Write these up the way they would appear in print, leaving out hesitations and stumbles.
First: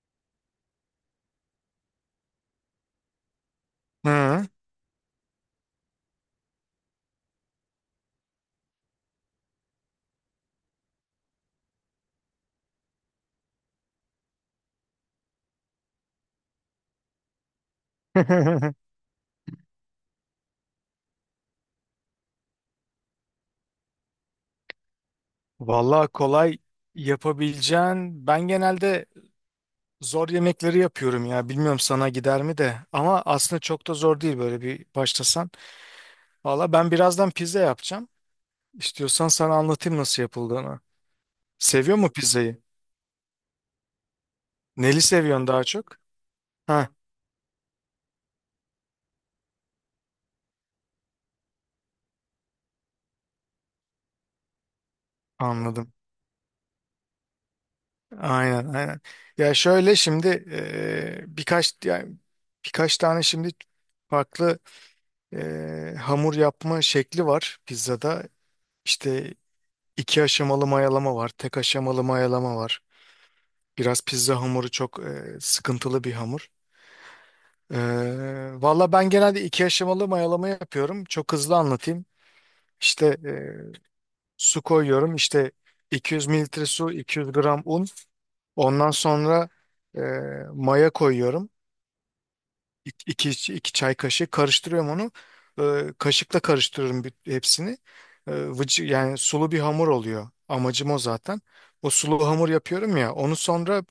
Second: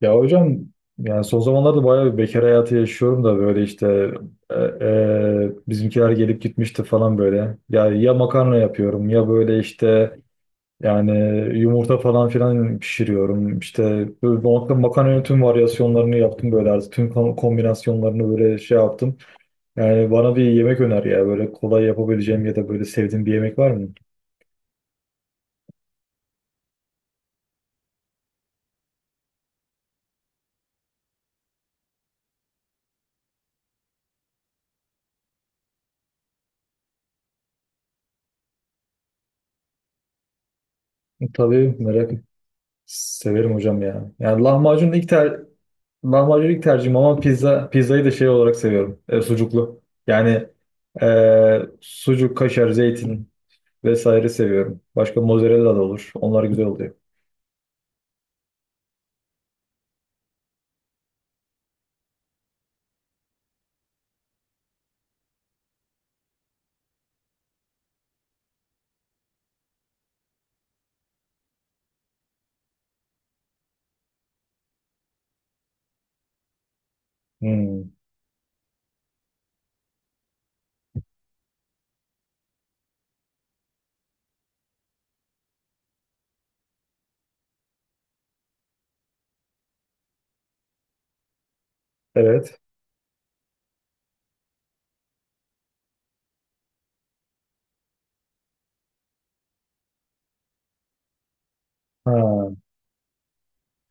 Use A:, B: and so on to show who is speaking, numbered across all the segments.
A: Ya hocam, yani son zamanlarda bayağı bir bekar hayatı yaşıyorum da böyle işte
B: Hı.
A: e, bizimkiler gelip gitmişti falan böyle. Yani ya makarna yapıyorum, ya böyle işte yani yumurta falan filan pişiriyorum. İşte böyle makarna, makarnanın tüm varyasyonlarını yaptım, böyle artık tüm kombinasyonlarını böyle şey yaptım. Yani bana bir yemek öner ya, böyle kolay yapabileceğim ya da böyle sevdiğim bir yemek var mı?
B: Vallahi kolay yapabileceğin. Ben genelde zor yemekleri yapıyorum ya. Bilmiyorum sana gider mi de. Ama aslında çok da zor değil böyle bir başlasan. Vallahi ben birazdan pizza yapacağım. İstiyorsan sana anlatayım nasıl yapıldığını.
A: Tabii,
B: Seviyor mu pizzayı?
A: severim hocam ya. Yani
B: Neli seviyorsun daha çok?
A: lahmacun ilk
B: Ha,
A: tercihim, ama pizzayı da şey olarak seviyorum. Sucuklu. Yani sucuk, kaşar, zeytin vesaire seviyorum. Başka mozzarella da
B: anladım.
A: olur. Onlar güzel oluyor.
B: Aynen, aynen. Ya şöyle şimdi birkaç, yani birkaç tane şimdi farklı hamur yapma şekli var pizzada. İşte İki aşamalı mayalama var, tek aşamalı mayalama var. Biraz pizza hamuru çok sıkıntılı bir hamur. E,
A: Hmm.
B: valla ben genelde iki aşamalı mayalama yapıyorum. Çok hızlı anlatayım. İşte su koyuyorum. İşte 200 mililitre su, 200 gram un. Ondan sonra e, maya koyuyorum.
A: Evet.
B: İki çay kaşığı karıştırıyorum onu. Kaşıkla karıştırıyorum hepsini. Yani sulu bir hamur oluyor. Amacım o zaten. O
A: Ha,
B: sulu hamur yapıyorum ya. Onu sonra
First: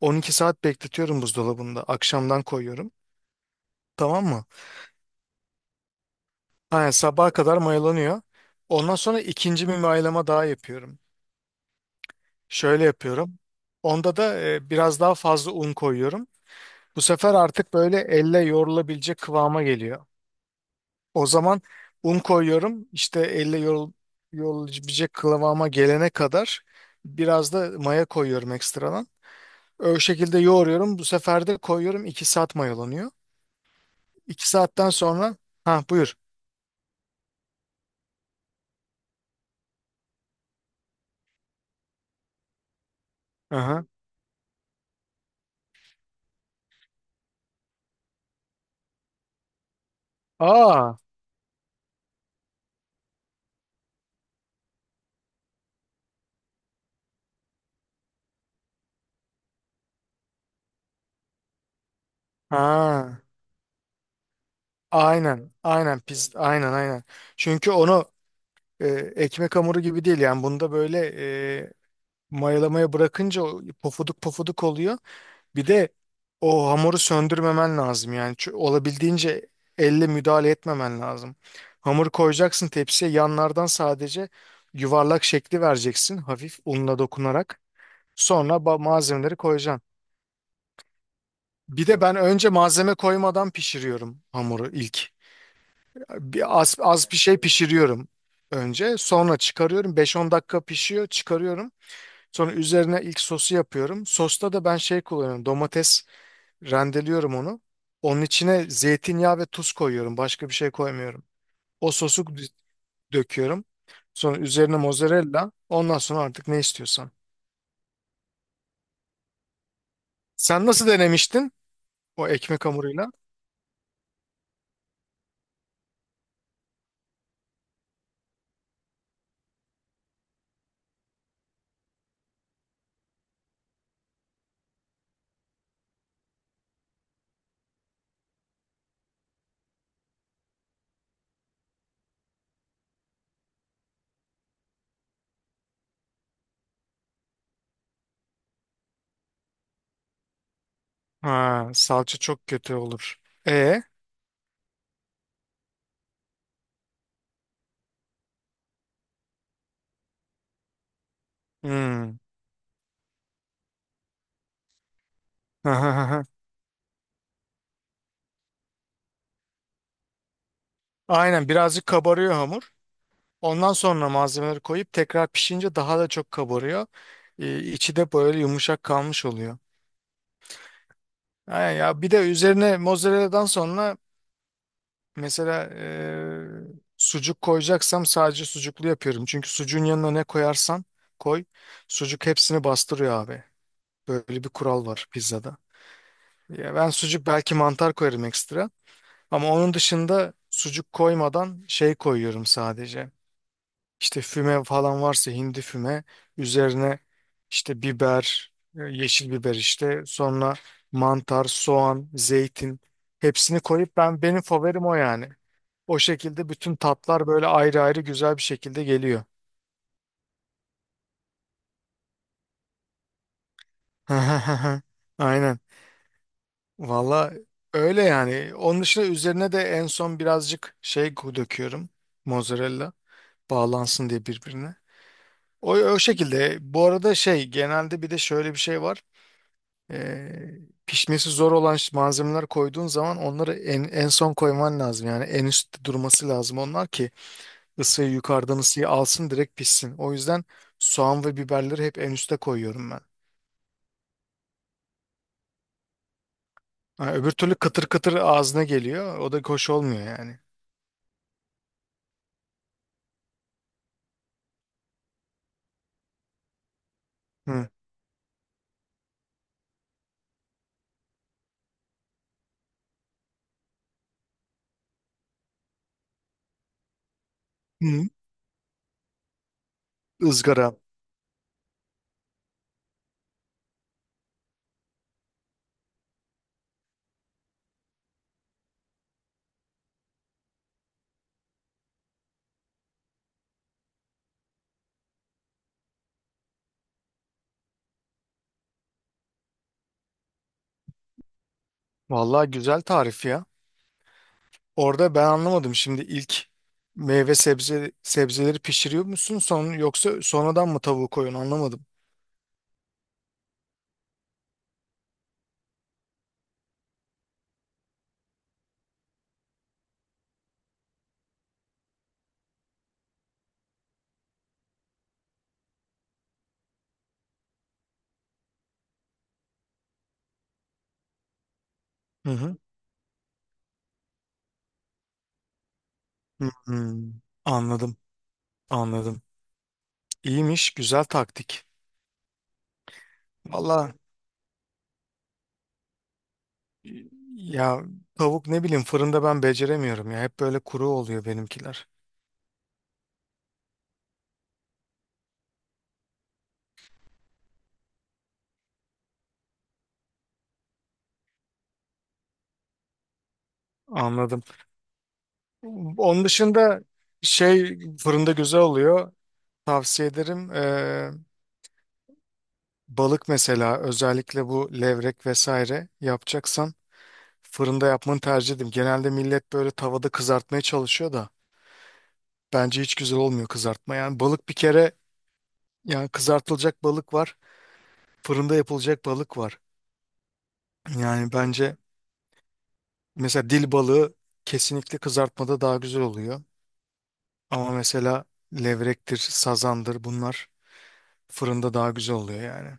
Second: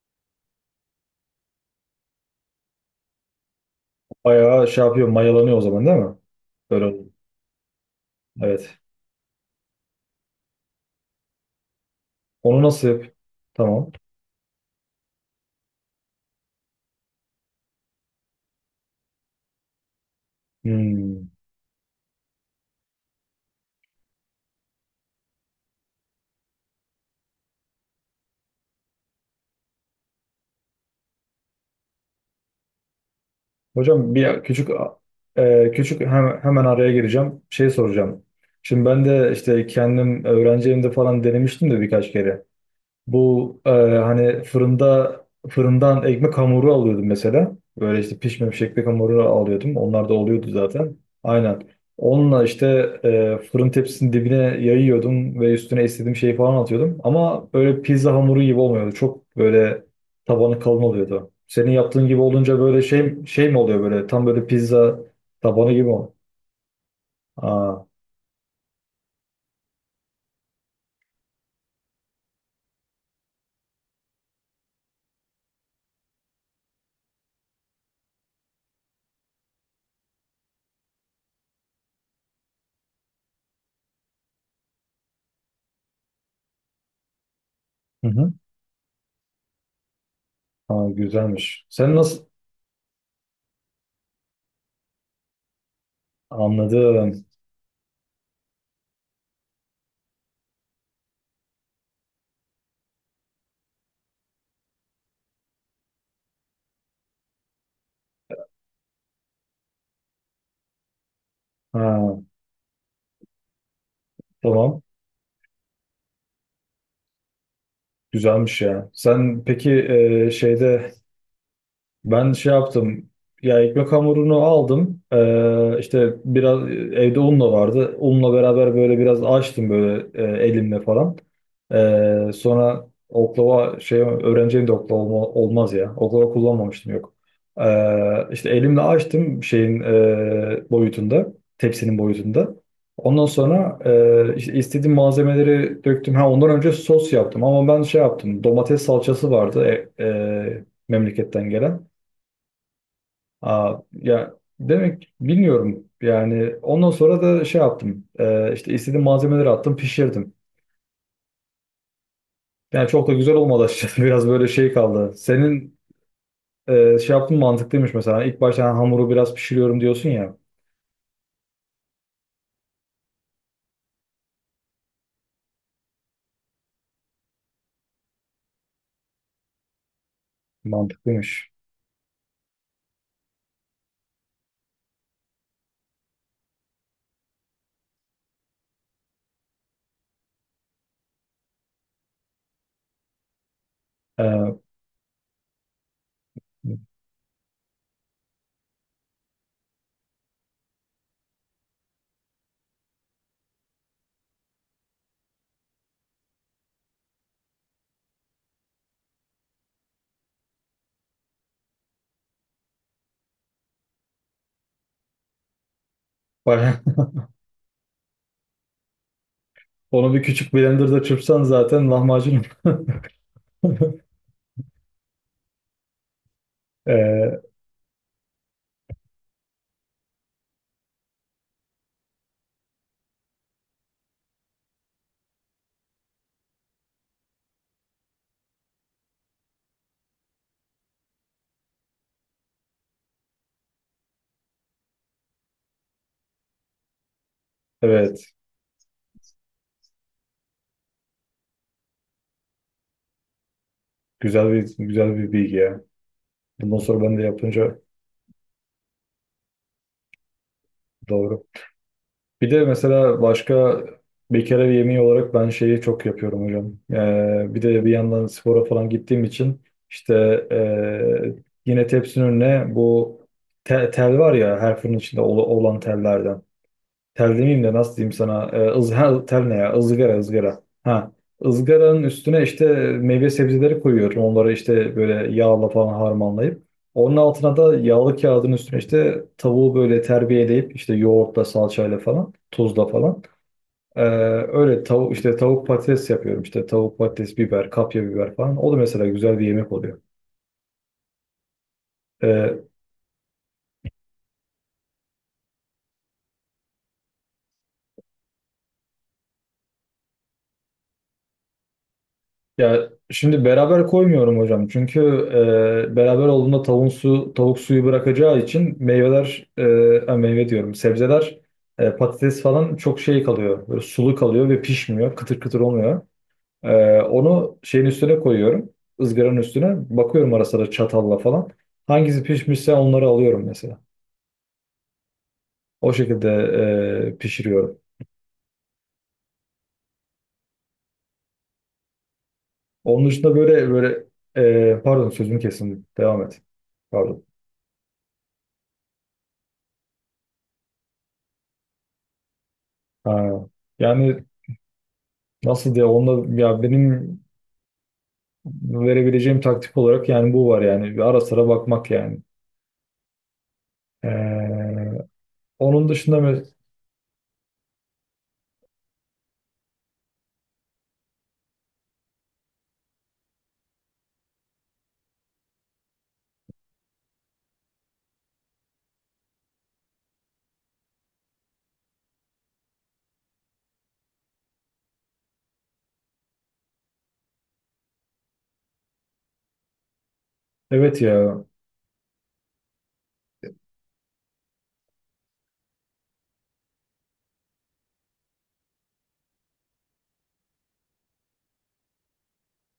B: 12 saat bekletiyorum buzdolabında. Akşamdan koyuyorum. Tamam mı?
A: bayağı şey yapıyor, mayalanıyor o zaman, değil mi? Böyle
B: Aynen,
A: oluyor.
B: sabaha kadar mayalanıyor.
A: Evet.
B: Ondan sonra ikinci bir mayalama daha yapıyorum.
A: Onu
B: Şöyle
A: nasıl yap?
B: yapıyorum.
A: Tamam.
B: Onda da biraz daha fazla un koyuyorum. Bu sefer artık böyle elle yoğrulabilecek kıvama geliyor. O
A: Hmm.
B: zaman un koyuyorum. İşte elle yollayabilecek kıvama gelene kadar biraz da maya koyuyorum ekstradan. O şekilde yoğuruyorum. Bu sefer de koyuyorum. 2 saat mayalanıyor.
A: Hocam, bir
B: 2
A: küçük
B: saatten sonra,
A: e,
B: ha,
A: küçük
B: buyur.
A: hem- hemen araya gireceğim. Şey soracağım. Şimdi ben de işte kendim öğrenci evimde falan denemiştim de birkaç kere. Bu,
B: Aha.
A: hani fırından ekmek hamuru alıyordum mesela. Böyle işte pişmemiş ekmek hamuru alıyordum. Onlar da oluyordu
B: Aa.
A: zaten. Aynen. Onunla işte fırın tepsisinin dibine yayıyordum ve üstüne istediğim şeyi falan atıyordum. Ama böyle pizza hamuru gibi olmuyordu. Çok böyle tabanı kalın oluyordu. Senin yaptığın gibi olunca böyle
B: Ha.
A: şey mi oluyor, böyle tam böyle pizza
B: Aynen.
A: tabanı gibi mi?
B: Aynen, pis. Aynen, aynen. Çünkü
A: Aa,
B: onu e, ekmek hamuru gibi değil yani. Bunda böyle e, mayalamaya bırakınca o pofuduk pofuduk oluyor. Bir de o hamuru söndürmemen lazım, yani olabildiğince elle müdahale etmemen lazım. Hamuru koyacaksın tepsiye, yanlardan sadece yuvarlak şekli vereceksin hafif unla dokunarak.
A: hı hı.
B: Sonra malzemeleri koyacaksın.
A: Aa, güzelmiş.
B: Bir
A: Sen
B: de ben
A: nasıl
B: önce malzeme koymadan pişiriyorum hamuru ilk. Bir az, az bir
A: anladım?
B: şey pişiriyorum önce. Sonra çıkarıyorum. 5-10 dakika pişiyor, çıkarıyorum. Sonra üzerine ilk sosu yapıyorum. Sosta da ben şey kullanıyorum. Domates. Rendeliyorum onu. Onun içine zeytinyağı ve tuz koyuyorum. Başka bir şey koymuyorum. O
A: Ha,
B: sosu döküyorum. Sonra üzerine
A: tamam.
B: mozzarella. Ondan sonra artık ne istiyorsan.
A: Güzelmiş ya. Sen peki
B: Sen nasıl
A: şeyde
B: denemiştin o
A: ben şey
B: ekmek
A: yaptım.
B: hamuruyla?
A: Ya, ekmek hamurunu aldım. İşte biraz evde un da vardı. Unla beraber böyle biraz açtım böyle, elimle falan. Sonra oklava şey öğreneceğim de oklava olmaz ya. Oklava kullanmamıştım, yok. İşte elimle açtım şeyin boyutunda. Tepsinin boyutunda. Ondan sonra işte istediğim malzemeleri döktüm. Ha, ondan önce sos yaptım ama ben şey yaptım. Domates salçası vardı, memleketten
B: Ha,
A: gelen.
B: salça çok kötü olur.
A: Aa,
B: E,
A: ya, demek bilmiyorum yani ondan sonra da şey yaptım. İşte istediğim malzemeleri attım, pişirdim.
B: hmm.
A: Yani çok da güzel olmadı açıkçası, biraz böyle şey kaldı. Senin şey yaptığın mantıklıymış mesela, ilk başta hani hamuru biraz pişiriyorum diyorsun ya,
B: Aynen, birazcık kabarıyor hamur. Ondan sonra malzemeleri koyup tekrar pişince daha da çok kabarıyor. İçi de böyle yumuşak kalmış oluyor.
A: mantıklıymış.
B: Aynen, ya bir de üzerine mozzarella'dan sonra, mesela sucuk koyacaksam sadece sucuklu yapıyorum. Çünkü sucuğun yanına ne koyarsan koy, sucuk hepsini bastırıyor abi. Böyle bir
A: Ee,
B: kural var pizzada. Ya ben sucuk, belki mantar koyarım ekstra. Ama onun dışında sucuk koymadan şey koyuyorum sadece. İşte füme falan varsa hindi füme, üzerine işte biber, yeşil biber işte, sonra mantar, soğan, zeytin, hepsini koyup benim favorim o yani. O şekilde bütün
A: bayağı-
B: tatlar böyle ayrı ayrı güzel bir şekilde geliyor.
A: onu bir küçük blenderda çırpsan zaten lahmacun.
B: Aynen. Valla
A: Ee,
B: öyle yani. Onun dışında üzerine de en son birazcık şey döküyorum. Mozzarella bağlansın diye birbirine. O şekilde. Bu arada şey, genelde bir de şöyle bir şey var. Ee, pişmesi zor olan malzemeler koyduğun zaman onları en son koyman lazım. Yani en üstte durması lazım onlar ki ısıyı
A: evet
B: yukarıdan ısıyı alsın, direkt pişsin. O yüzden soğan ve biberleri hep en üste koyuyorum ben.
A: güzel bir bilgi ya. Bundan sonra
B: Ha,
A: ben de
B: öbür türlü
A: yapınca
B: kıtır kıtır ağzına geliyor. O da hoş olmuyor yani.
A: doğru. Bir de mesela başka bir kere bir yemeği olarak ben şeyi çok yapıyorum hocam. Bir
B: Hı.
A: de bir yandan spora falan gittiğim için işte ee, yine tepsinin önüne bu tel, tel var ya, her fırın içinde olan tellerden. Tel demeyeyim de nasıl
B: Hı.
A: diyeyim sana? Ha, tel ne ya? Izgara, ızgara.
B: Izgara.
A: Ha. ızgaranın üstüne işte meyve sebzeleri koyuyorum. Onları işte böyle yağla falan harmanlayıp. Onun altına da yağlı kağıdın üstüne işte tavuğu böyle terbiyeleyip, işte yoğurtla, salçayla falan, tuzla falan. Ee, öyle tavuk işte tavuk patates yapıyorum. İşte tavuk patates, biber, kapya biber falan. O da mesela güzel bir yemek oluyor.
B: Vallahi
A: Ee,
B: güzel tarif ya. Orada ben anlamadım şimdi, ilk meyve sebzeleri pişiriyor musun son, yoksa sonradan mı tavuğu koyun anlamadım.
A: Ya şimdi beraber koymuyorum hocam. Çünkü beraber olduğunda tavuk suyu bırakacağı için meyveler, meyve diyorum, sebzeler, patates falan çok şey kalıyor. Böyle sulu kalıyor ve pişmiyor. Kıtır kıtır olmuyor. Onu şeyin üstüne koyuyorum. Izgaranın üstüne. Bakıyorum ara sıra çatalla falan. Hangisi
B: Hı hı.
A: pişmişse onları alıyorum mesela. O şekilde
B: Hı hı.
A: pişiriyorum.
B: Anladım. Anladım. İyiymiş, güzel taktik.
A: Onun dışında böyle
B: Valla
A: böyle pardon, sözümü kesin. Devam et. Pardon.
B: ya, tavuk ne bileyim, fırında ben beceremiyorum ya. Hep böyle kuru oluyor benimkiler.
A: Ha. Yani nasıl diye onda, ya benim verebileceğim taktik olarak yani bu var yani. Bir ara sıra bakmak yani. Ee,
B: Anladım.
A: onun dışında
B: Onun dışında şey fırında güzel oluyor. Tavsiye ederim. Balık mesela, özellikle bu levrek vesaire yapacaksan fırında yapmanı tercih ederim. Genelde millet böyle tavada kızartmaya çalışıyor da bence hiç güzel olmuyor kızartma. Yani balık bir kere, yani kızartılacak balık var, fırında yapılacak balık var.
A: evet
B: Yani
A: ya.
B: bence mesela dil balığı kesinlikle kızartmada daha güzel oluyor. Ama mesela levrektir, sazandır, bunlar fırında daha güzel oluyor yani.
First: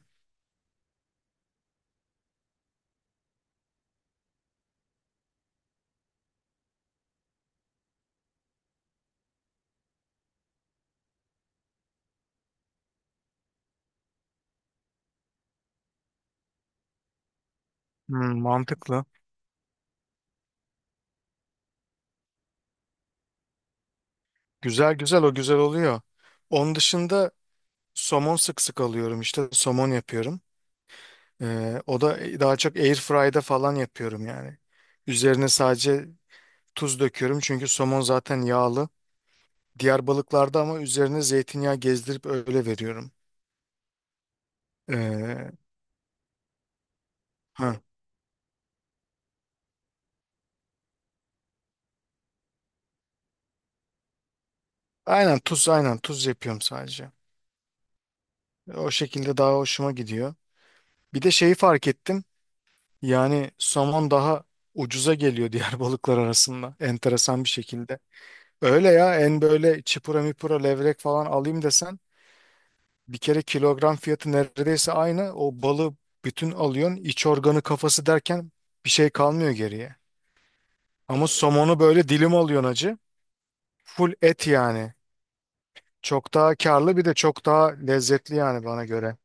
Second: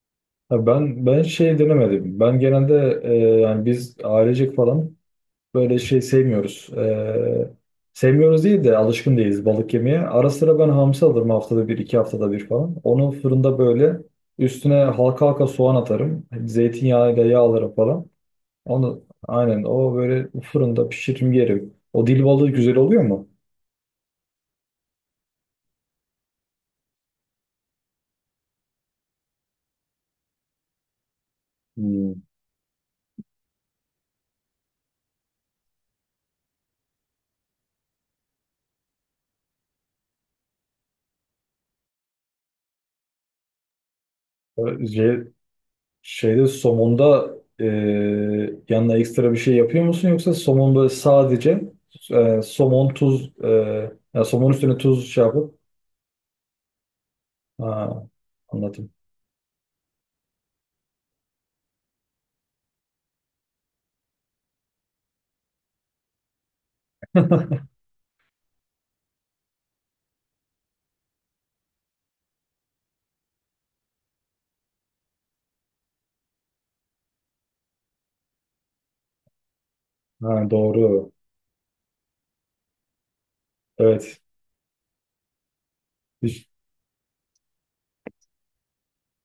A: Ya, ben şey denemedim. Ben genelde yani biz ailecek falan böyle şey sevmiyoruz. Sevmiyoruz değil de alışkın değiliz balık yemeye. Ara sıra ben hamsi alırım, haftada bir, iki haftada bir falan. Onu fırında böyle üstüne halka halka soğan atarım. Zeytinyağıyla yağlarım falan.
B: Hmm,
A: Onu
B: mantıklı.
A: aynen o böyle fırında pişirim yeri. O dil balığı güzel oluyor mu?
B: Güzel, güzel, o güzel oluyor. Onun dışında somon sık sık alıyorum işte. Somon yapıyorum. O
A: Hmm.
B: da daha çok air fry'da falan yapıyorum yani. Üzerine sadece tuz döküyorum çünkü somon zaten yağlı. Diğer balıklarda ama üzerine zeytinyağı gezdirip öyle veriyorum.
A: Böyle şey,
B: Ee,
A: şeyde, somonda
B: ha.
A: yanına ekstra bir şey yapıyor musun, yoksa somon böyle sadece somon tuz yani somon üstüne tuz şey
B: Aynen,
A: yapıp,
B: tuz, aynen tuz yapıyorum sadece.
A: ha,
B: O
A: anladım.
B: şekilde daha hoşuma gidiyor. Bir de şeyi fark ettim. Yani somon daha ucuza geliyor diğer balıklar arasında. Enteresan bir şekilde. Öyle ya, en böyle çipura mipura levrek falan alayım desen, bir kere kilogram fiyatı neredeyse aynı. O balı bütün alıyorsun. İç organı, kafası derken bir şey kalmıyor geriye.
A: Ha, doğru.
B: Ama somonu böyle dilim alıyorsun acı. Full
A: Evet.
B: et yani. Çok
A: Hiç,
B: daha karlı, bir de çok daha lezzetli yani bana göre.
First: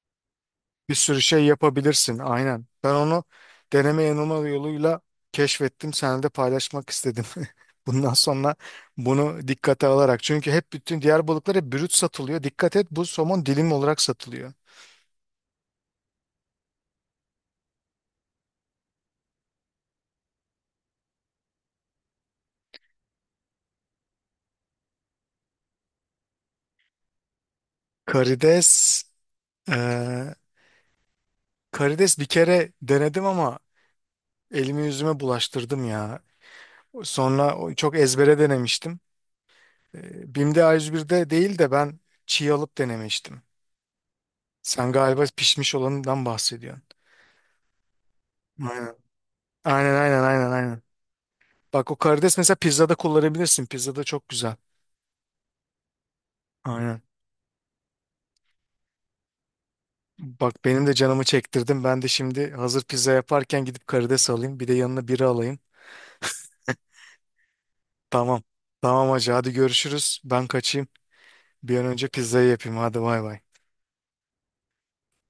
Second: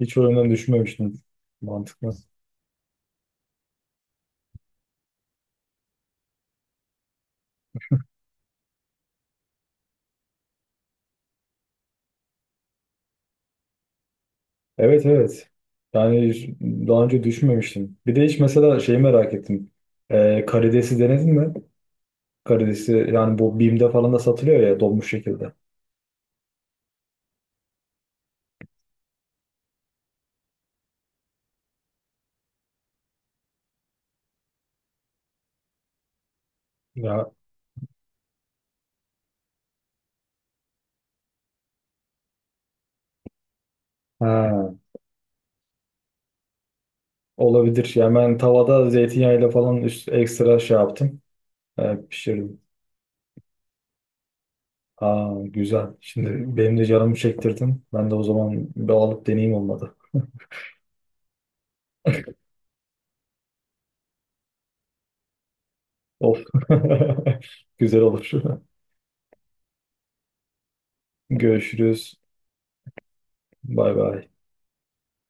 A: hiç o yönden
B: Bir
A: düşünmemiştim.
B: sürü şey
A: Mantıklı.
B: yapabilirsin aynen. Ben onu deneme yanılma yoluyla keşfettim. Seninle de paylaşmak istedim. Bundan sonra bunu dikkate alarak. Çünkü hep bütün diğer balıklar hep brüt satılıyor. Dikkat et, bu somon dilim olarak satılıyor.
A: Evet, evet. Yani daha önce düşünmemiştim. Bir de hiç mesela şeyi merak ettim. Karidesi denedin mi? Karidesi yani bu Bim'de falan da satılıyor ya, donmuş şekilde.
B: Karides, eee, Karides bir kere denedim ama elimi yüzüme bulaştırdım ya.
A: Ya,
B: Sonra çok ezbere denemiştim. Bim'de A101'de değil de ben çiğ alıp denemiştim.
A: ha.
B: Sen galiba pişmiş olanından bahsediyorsun.
A: Olabilir. Yani ben tavada
B: Aynen.
A: zeytinyağıyla falan
B: Aynen, aynen, aynen,
A: ekstra şey
B: aynen.
A: yaptım.
B: Bak, o
A: Ee,
B: karides mesela
A: pişirdim.
B: pizzada kullanabilirsin. Pizzada çok güzel.
A: Aa, güzel. Şimdi benim de
B: Aynen.
A: canımı çektirdin. Ben de o zaman bir alıp deneyeyim, olmadı.
B: Bak, benim de canımı çektirdim. Ben de şimdi hazır pizza yaparken gidip karides alayım. Bir de yanına biri alayım.
A: Of. Güzel olur.
B: Tamam. Tamam hacı, hadi görüşürüz. Ben kaçayım. Bir an önce
A: Görüşürüz.
B: pizzayı yapayım. Hadi bay bay.
A: Bay bay.